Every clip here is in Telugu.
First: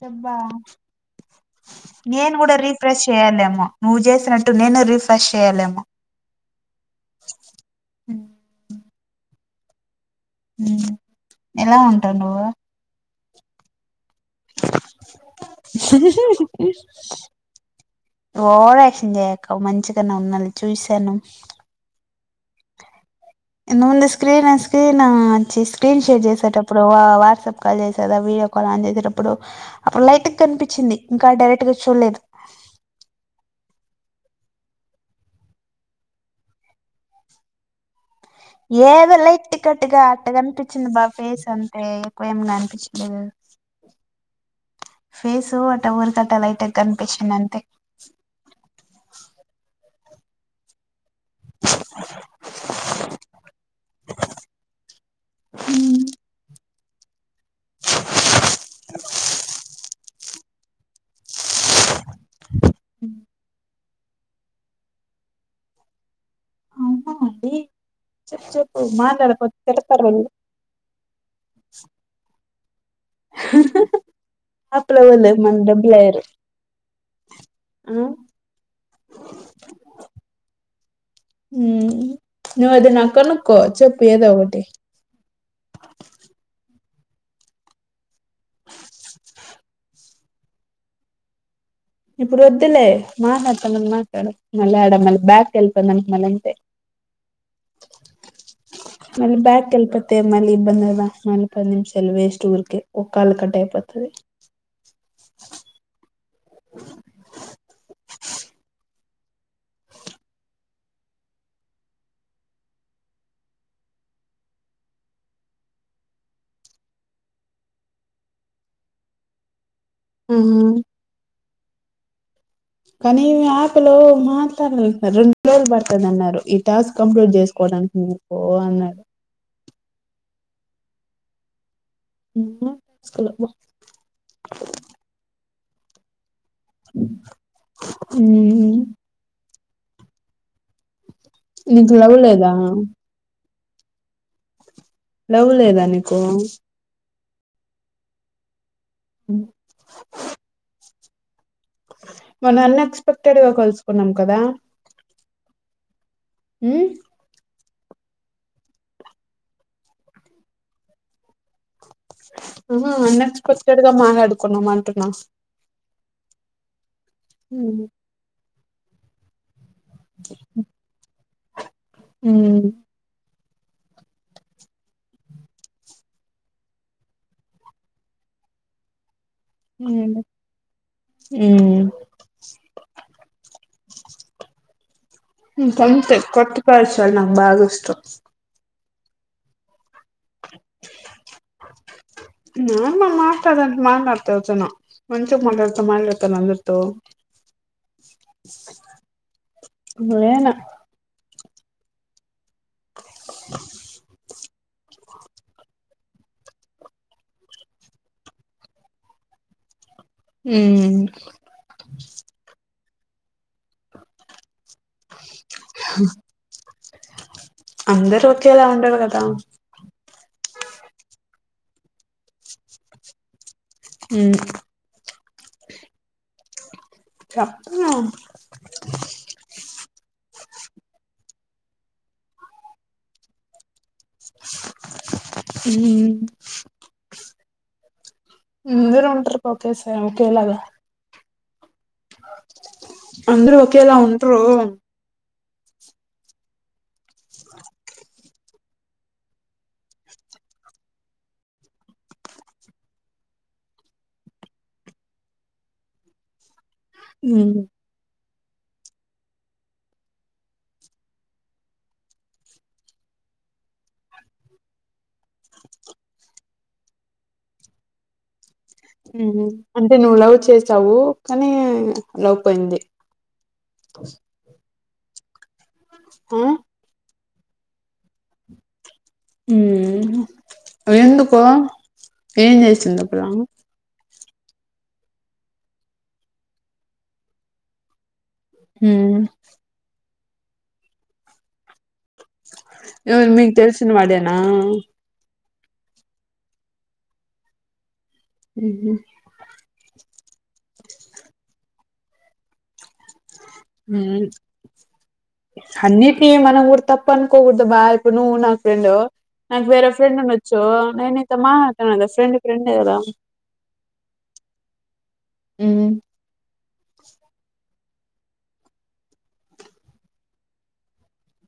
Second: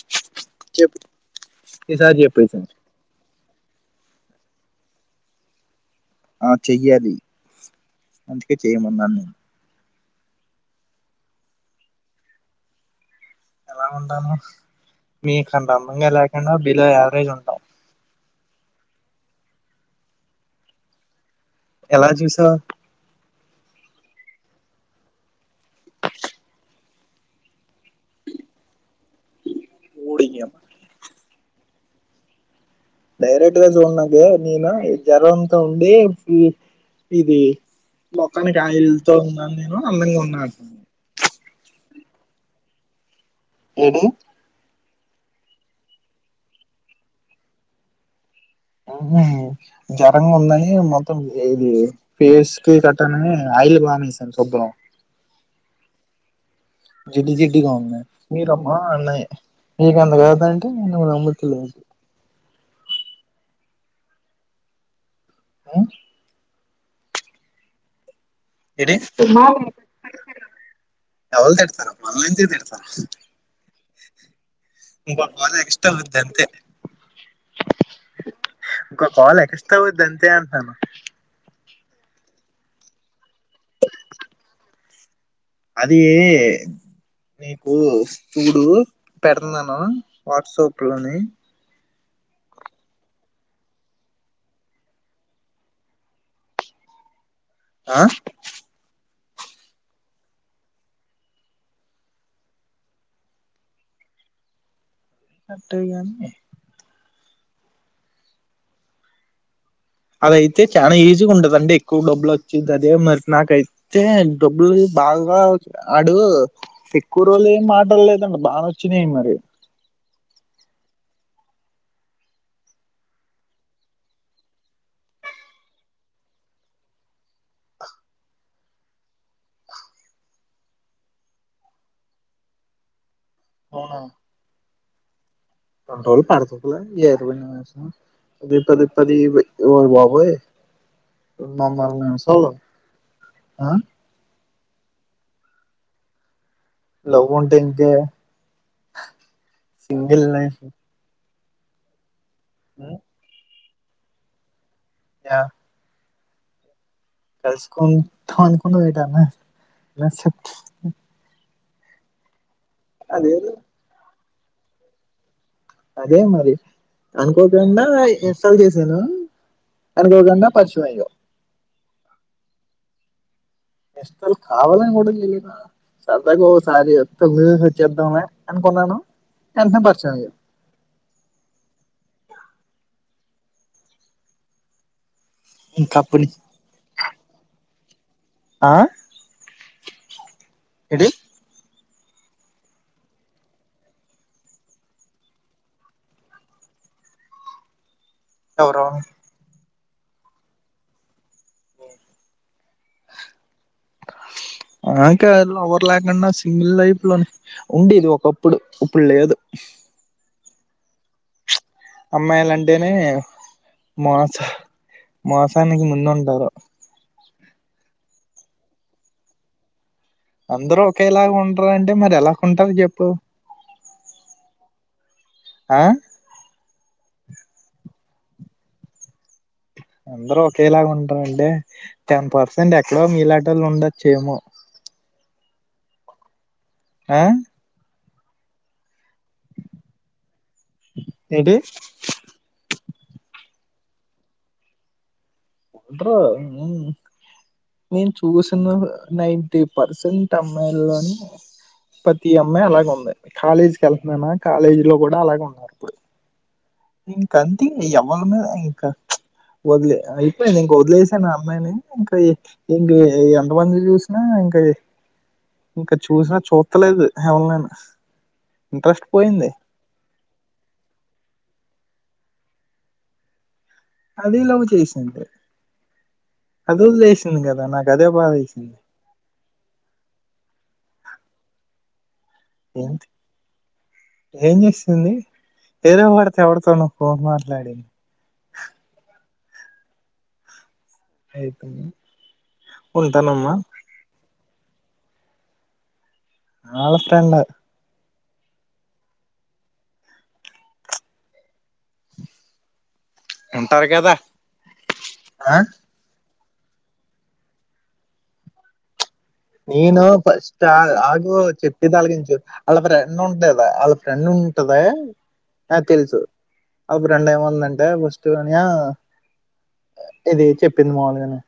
చెబ్బా చెప్పు ఈసారి నేను చెప్పు కూడా ఈసారి రీఫ్రెష్ చెయాలేమో నువ్వు చేసినట్టు నేను రిఫ్రెష్ చేయ్యలేేమో ఆ చెయ్యాలి అందుకే చెయమనిన్ని ఉమ్ ఎలా ఉంటా నువ్వు ఎలా ఉంటాను మీకు అంత అందంగా లేకుండా బిలో యావరేజ్ ఉంటాం న్ చేయక మంచిగానే ఉన్నాలి చూశాను ఎలా చుసావ్ ఇంతక ముందు స్క్రీన్ స్క్రీన్ వచ్చి స్క్రీన్ షేర్ చేసేటప్పుడు వాట్సాప్ కాల్ చేస కా వీడియో కాల్ ఆన్ చేసేటప్పుడు అప్పుడు లైట్గ ఊడియం కనిపించింది ఇంకా డైరెక్ట్ చల్లేదు డైరెక్ట్గా చూసినాకె నేను జ్వరంత ఉండి ఇది మొఖానికి ఆయిల్తో ఏదోలె ఉన్నాను నేను ఇట్టికట్టుగా అందంగా అట్ట ఉన్నాను కనిపించింది బా ఫేసు అంతే ఎక్కువ ఏమినా అనిపించలేదు గదా ఏడు ఫేసు అట్ట ఊరికట్ట లైటుగ కనిపించింది అంతె ఉహుమ్ జ్వరంగ ఉందని మొత్త థమ్ ఇది ఫేసుకి కట్టనని అఐల్ బమి సార్ సొబ్బరం హు జిడ్డి జిడ్డిగా ఉన్నాయి మీరమ్మా అన్నాయి మీకెంత కదండి నమ్మట్లే మ్మ్ ఆ అవునా అండి చెప్పు చెప్పు ఏటి [inaudible] మాట్లాడకపోతే ఇ తిడతారు వాళ్ళు ఎవలు తిడతారమ్మ మంజి అప్పుల ఇంకో వాళ్ళు కాల్ మన ఎక్ట్రా అవుద్ది డబ్బులయ్యారు అంతె ఆ ఇంకో కాల్ ఎక్ట్రా అవుద్ధి అంతే అంటనను ఉమ్ నువ్వు అది నా కనుకో చెప్పు ఏదో ఒకటి అదీ నీకు చడు పెడుతున్నాను వాట్సాప్ లోని ఇప్పుడు వద్దులే మాట్లాడుతునం మాట్లాడు మళ్ళీ ఆడ మళ్ళీ బ్యాక్ వెళ్పోందనుకో మళ్ళ అంతే ఆ మళ్ళీ బ్యాక్ కెళ్ళి పోతే మళ్ళీ ఇబ్బంది కదా మళ్ళీ పది నిమిషాలు వేస్ట్ ఊర్కే ఒక కాల్ కట్ అయిపోతది. అట్టేగాని అదైతె చాల ఈజీగ ఉండదండి. అంటె ఎక్కువ డబ్బులు వచ్చిద్ది. అదే మరి నాకైతే డబ్బులు బాగా అడు ఎక్కువ రోజులు ఏమి మాటడలేదండి. బానే వచ్చినాయి మరి. ఉహు కానీ యాప్ లో మాట్లాడినంక రెండు రోజులు పడుతది అన్నారు. ఈ టాస్క్ కంప్లీట్ చేసుకోవడానికి మీకు అన్నారు. [unintelligible] మ కొన్ని రోజులు పడుతది [unintelligible] దేతా దేత్తది ఏమో బాబోయ్ నీకు మమ్మల్ని లవ్ నిమిషాలు లేదా ఆ లవ్ లేదా నీకు లవ్ వుంటె ఇంకే సింగల్ నే అ మన అన్ ఎక్స్పక్టెడ్ కాల్స్ ప్పు నం కదా యా హు ఏసుకుంటాం అనేది ఎటైనా [unintelligible] సుఖ్ ఉహు అన్ ఎక్స్పక్టెడ్ గ మాట్లాడు. కొన్నమంటున్నా అదే మరి ఉమ్ అనుకోకుండా తీసెస్ సలు చేసాదా అనుకోకుండా పచ్చివాయే హుమ్ ఇష్టాలు కావాలని కూడా తెయిన సరదాగా ఓసారి వత్తే చేద్దామనే అనుకున్నాను. వెంటనే పరిచయం అయ్యావ్ ఏంది ఊ హ ఉమ్ ఇంకా సంతే అప్పటి నుంచి కొత్త పల్చాల నాంబాస్తు ఇసు ఆ ఏంటి నాన్న మాట్లాడక మాట్లాడత ఎవరి చోనో మనుషగ మాట్లాడతా మాట్లాతన అందరితో ఎవురో నేనా హె నాకే లవర్ లేకుండా సింగల్ లైపు లో ఉండేది ఒకప్పుడు ఇప్పుడు లేదు హమ్ ప్రేమే మోసం మోసానికి ముందుంటారు అందరూ ఒకేలా ఉండరు కదా అందరూ ఒకేలాగా ఉంటారు అంటే మరి ఎలా క గుంటారో చెప్పు అమ్ ఆ చెప్పు అందరూ ఒకేలాగా ఉంటారు అంటే టెన్ పర్సెంట్ ఎక్కడో మీలాంటి వొళ్ళు ఉండొ చేమో పుమ్ ఆ [unintelligible] తిరుపతి వస్తాం ఓకేలాగా ఏంటి అందరూ ఒకేలా ఉంటారు ఉంటరు నేను చూసిన నైటీ పర్సెంట్ అమ్మాయిలోని ప్రతి అమ్మాయి అలాగ ఉంది కాలేజీకి వెళ్తున్నానా కాలేజీ లో కూడా అలాగే ఉన్నారు ఇప్పుడు ఇంకా ఉమ్ అంతే ఎవరి మీద ఇంకా వదిలే అయిపోయింది ఇంక వదిలేసాను అమ్మాయిని ఇంకా ఇంక ఎంతమంది చూసినా ఇంకా ఇంకా చూసినా చూస్తలేదు ఎవరినేనా అంటే నువ్వు లవ్ చేసావు కానీ లవ్ పోయింది అదే ఎలాగో చేస్త అంటే ఆ అది వదిలేసి పుణ్యం కదా నాకు అదే బాధ వేసింది ఉమ్ ఎందుకో ఏం చేసింది ఏంటి ఆ పిల్ల ఏం చేసింది వేరే వాడితో ఎవడితోనో పోన్ మాట్లాడింది హమ్ అయిపోయి ఇతను మీకు తెల్సిన వాడేనా అమ్ అళ్ళా ఫెండ్ ఎ ఉహుమ్ ఉంటారు కదా ఆ ఉమ్అన్ని మనం కూడా తప్ప అనుకోకూడదు బా ఇప్పుడు నువ్వు నా ఫ్రెండ్ నాకు వేరే నేను ఫ్రెండ్ ఉండొచ్చు ఫస్ట్ నేను ఆగ నీతో చెప్పి మాట్లాడతాను కదా తలగించు ఫ్రెండ్ ఫ్రెండే వాళ్ళ కదా ఫ్రెండ్ ఉంటదా వాళ్ళ ఫ్రెండ్ ఉంటద నాకు ఉమ్ తెలుసు ఆ ఫ్రెండ్ ఏమన్నా దంటే దే ఫస్ట్ అనియా ఇది చెప్పింది మాములుగానే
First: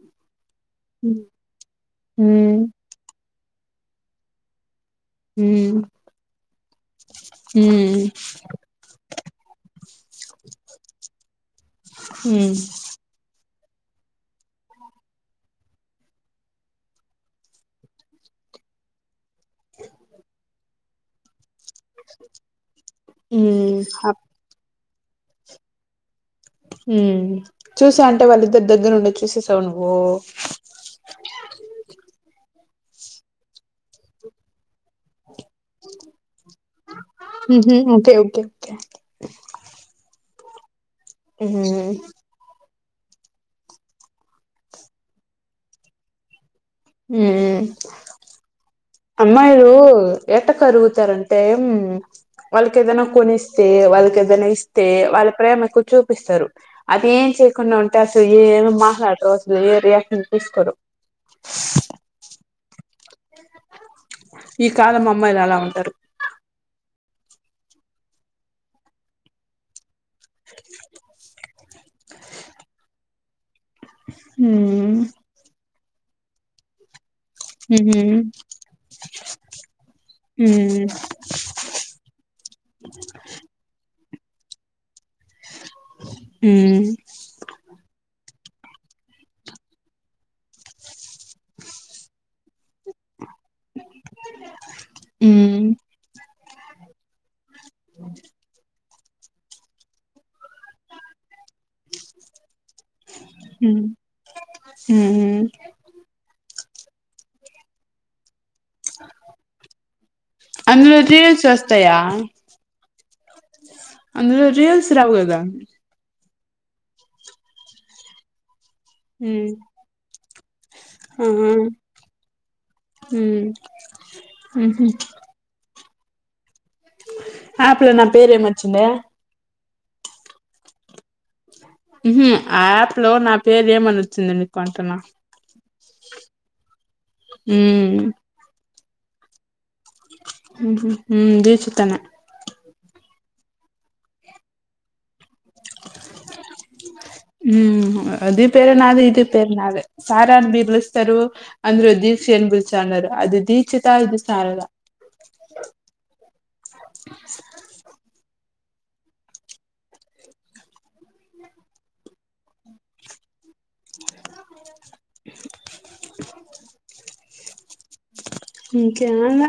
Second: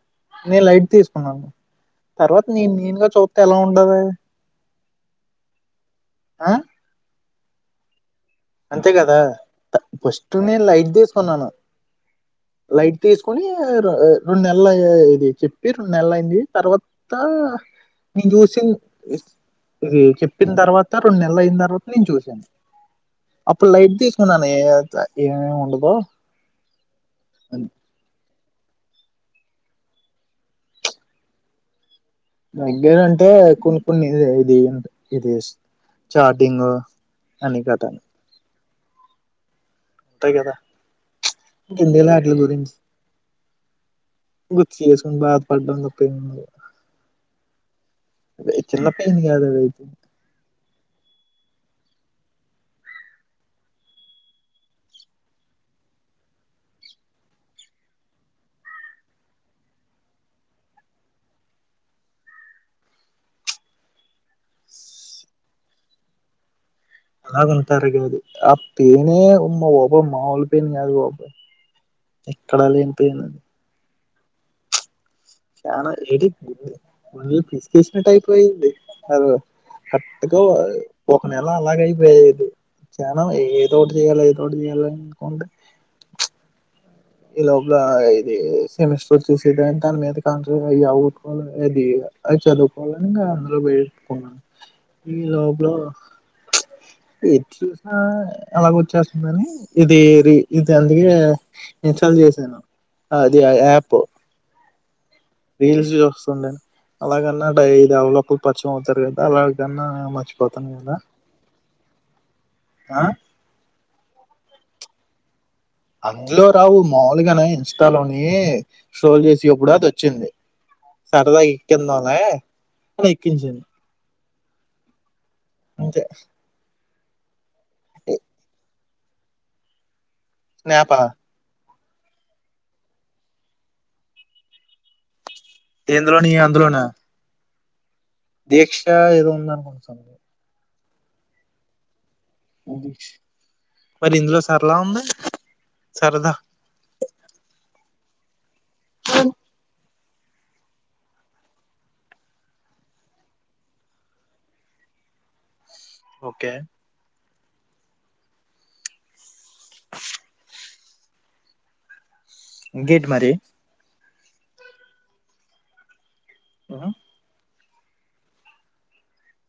నేను లైట్ ఉమ్ తీసుకున్నాను తర్వాత్ ఉమ్ నేను నేనుగా చూత్ ఎలా ఉండది మ్మ్ ఆ మ్ అంతే కదా ఫస్ట్ నేను లైట్ తీసుకున్నాను ఉమ్ లైట్ తీసుకొని రెండు నెల్లయ్యే ఇది చెప్పి రెండు నెల్లయ్యింది తర్వాత నేను చూసి ఇది చెప్పిన తర్వాత రెండు నెలలయ్యిన తర్వాత నేను చూసాను అప్పుడు లైట్ తీసుకున్నానే అయితే ఏమేం ఉండదో ఉమ్ అని. చూసాన్ టే వాళ్ళిద్దరు దగ్గరుండేది చూసేసావా నువ్వు దగ్గర అంటే కొన్ని కొన్ని ఇదే ఇది [unintelligible] ఇది చార్టింగ్ అన్ని కత [unintelligible] కే టాయి గదా ఇంకెందుకులే అటిల గురించి గుర్తుచేసుకోని బాధ పడడం తప్ప ఏం ఉంది మ్మ్ చిన్న పెయిన్ కాదు అమ్మాయిలు అదైతే ఎట్ట కరుగుతారంటే ఉమ్ వాళ్ళకేదన్నా కొనిస్తే వాళ్ళకేదన్నా ఇస్తే వాళ్ళ ప్రేమ ఎక్కువ చూపిస్తారు అది ఏం చేయకుండా ఉంటే అసలు ఏమీ మాట్లాడరు అసలు ఏ రియాక్షన్ తీసుకోరు ఈ కాలం అమ్మాయిలు అలా ఉంటారు అలాగుంటారు గాదు అప్ తేనే అమ్మవో [unintelligible] ఓ మామూలు పెయిన్ గాదు ఓ పే ఎక్కడా లేని పెయిన్ ఉంది ఉమ్మ్ చానా ఏటి గుడ్ విన్ ఫుల్లీ ఉమ్ పిసికేసినట్టు అయిపోయింది అదుగో కరెట్గా ఓ ఉమ్ ఒక నెల అలాగ అయిపోయింది జనం ఏదో ఇగాల ఏదొఒకటి చెయ్యాలని మ్మ్ అది సెమిస్టర్ వచ్చేసేదాని దాని మీద కాన్ట్ర ఇగ అవగొట్టుకోవాలి అది అది చదువుకోవాలని ఇంగ అలా వెట్కున్నాను ఈ ఉమ్ లోపల ఎట్ చూసినా అలాగ వచ్చేస్ మని ఇది రి ఇది అందుకేగా నేన్ చల్ చేసాను అదే ఆ ఉమ్ యాప్ ఉమ్ రీల్స్ జుస్తుండే అలాగన్నా డై డెవలప్ పరిచయం అవుతారు కదా అలాగన్నా మర్చిపోతాం కదా అందులో రీల్స్ [unintelligible] [inaudible] ఆ అందులో రీల్స్ రావ్ గదా అందులో రావు మాములుగానే ఇన్స్టాలోనే షోల్ చేసి ఉమ్ ఏప్పుడా అది వచ్చింది సరదా ఆహా ఎక్కిందలే అని ఉమ్ ఎక్కించిన్ ఉహు అంతే ఆప్ లో నా పేరు ఏమొచ్చిండా స్నాప్ ఆ ఉహు ఆప్ లో నా పేరు ఏమని వచ్చిండా ని మీకు అంటున్న ఏందులోని ఆందులోన ఊ మ్ దిక్ష ఏదో ఉందనుకుంట హు హుమ్ దీక్షిత నే మరి ఇందులో సరల ఉంది సరదా హుమ్ అది ప్ పేరే నాది ఇది పేరునదే సారా అని బిర్లుస్తారు అంద్రు దీక్షి అని బిలుస్తాండరు అది దీక్షత ఇది సారద ఓకే అ ఇంకేంటి మరి ఆ ఇంకేం అన్న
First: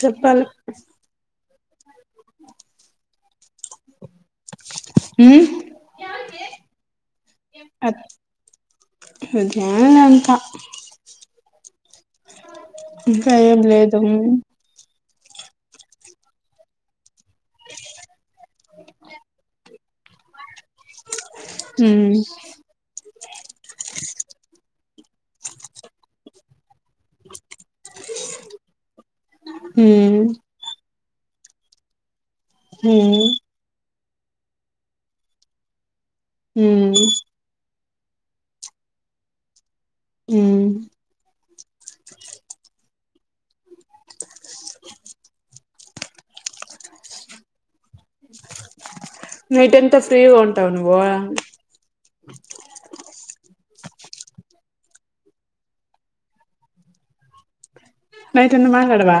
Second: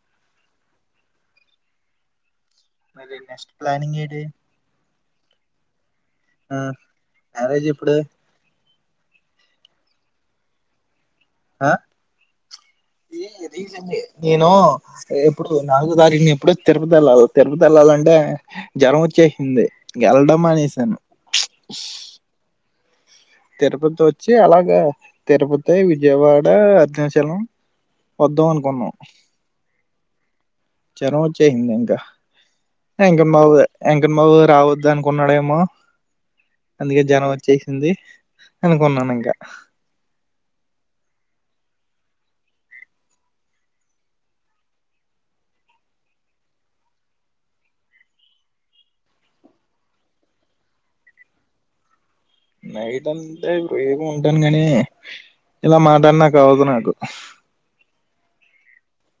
చెప్పాల్ నీ నెక్స్ట్ ప్లానింగ్ ఏటి ఉమ్ ఆ మ్యారేజ్ ఎప్పుడు అదేనా ఎంత ఆ ఈ ఇంకా ఏం రీజన్ డే లేదు ఉమ్ హి నో ఎప్పుడు నాలుగో తారీఖునో ఎప్పుడో తిరుపతిళ్లాలి తిరుపతి వెళ్లాలంటే జ్వరం వచ్చేసింది గెళ్లడం మానే స్ సను ఉమ్ తిరుపతి వచ్చి అలాగే తిరుపతి, విజయవాడ, అరుణాచలం వద్దాం అనుకున్నాం. ఉమ్ జరం వచేసింది ఇంక ఉమ్ ఇంక మవే ఎంకన్ బాబు రావద్దు అనుకున్నాడేమో ఉమ్ అందుకే జరం వచేసింది ఉంది అనుకున్నాను ఇంకా ఉమ్ నైట్ అంత ఫ్రీగా ఉంటావ నువ్వు నైటంటే ఫ్రీ గ ఉంటాను గానీ ఇలా మాట్లాడనాకు అవదు నాకు. నైటంత మాట్లాడవా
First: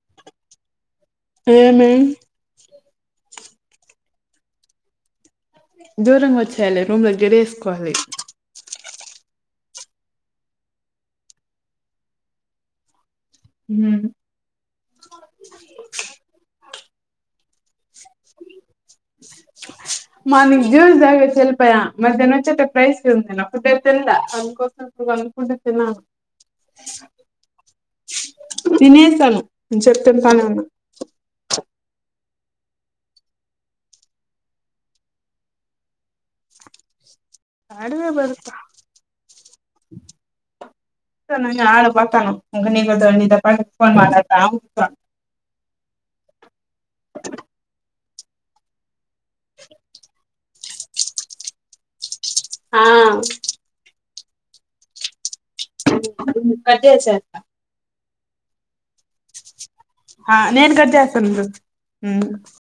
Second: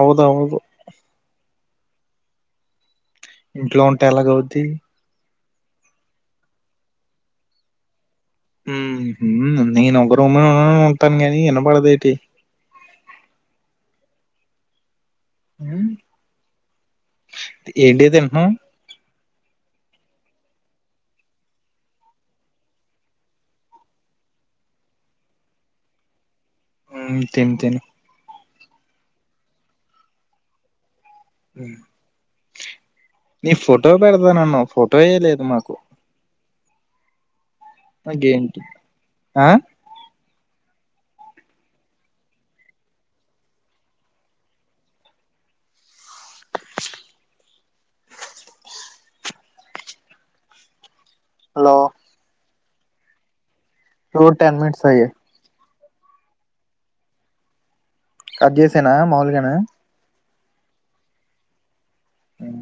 అవ్వధవ్వదు ఏమీ ఇంట్లో ఉంటె ఎలాగవుద్ది దూరంగా వచ్చేయాలి రూమ్ లో గెడి వేసుకోని ఉం నేను ఒక రూమ్ లోనే ఉంటాను గాని వినపడదేటి హ ఏంటి తింటన్నావ్ మార్నింగ్ జ్యూస్ తాగేసి వెళ్ళిపోయా మధ్యాహ్న వచ్చి అట రైస్ [unintelligible] ఒకటే తిన్ల [unintelligible] ఉమ్ తీన్ తిను తినేసాను ఇంతసేపు తింటానే ఉన్నా నీ ఫోటో పెడతానన్న ఫోటో వేయలేదు మాకు ఆడవే అగేంటి బతుకుతాను ఆ ఇంకా నయం ఆరుకిపోతాను ఇంక నీతో పాటు పోన్ మాట్లాడతా కూర్చుంట హలో ఆ చూడు టెన్ మినిట్స్ అయ్యాయ్ కట్ చేసేయ్ కట్ చేసానా మాములుగానే ఆ నేన్ కట్ చేస్తా నుండు. ఉమ్ మ్మ్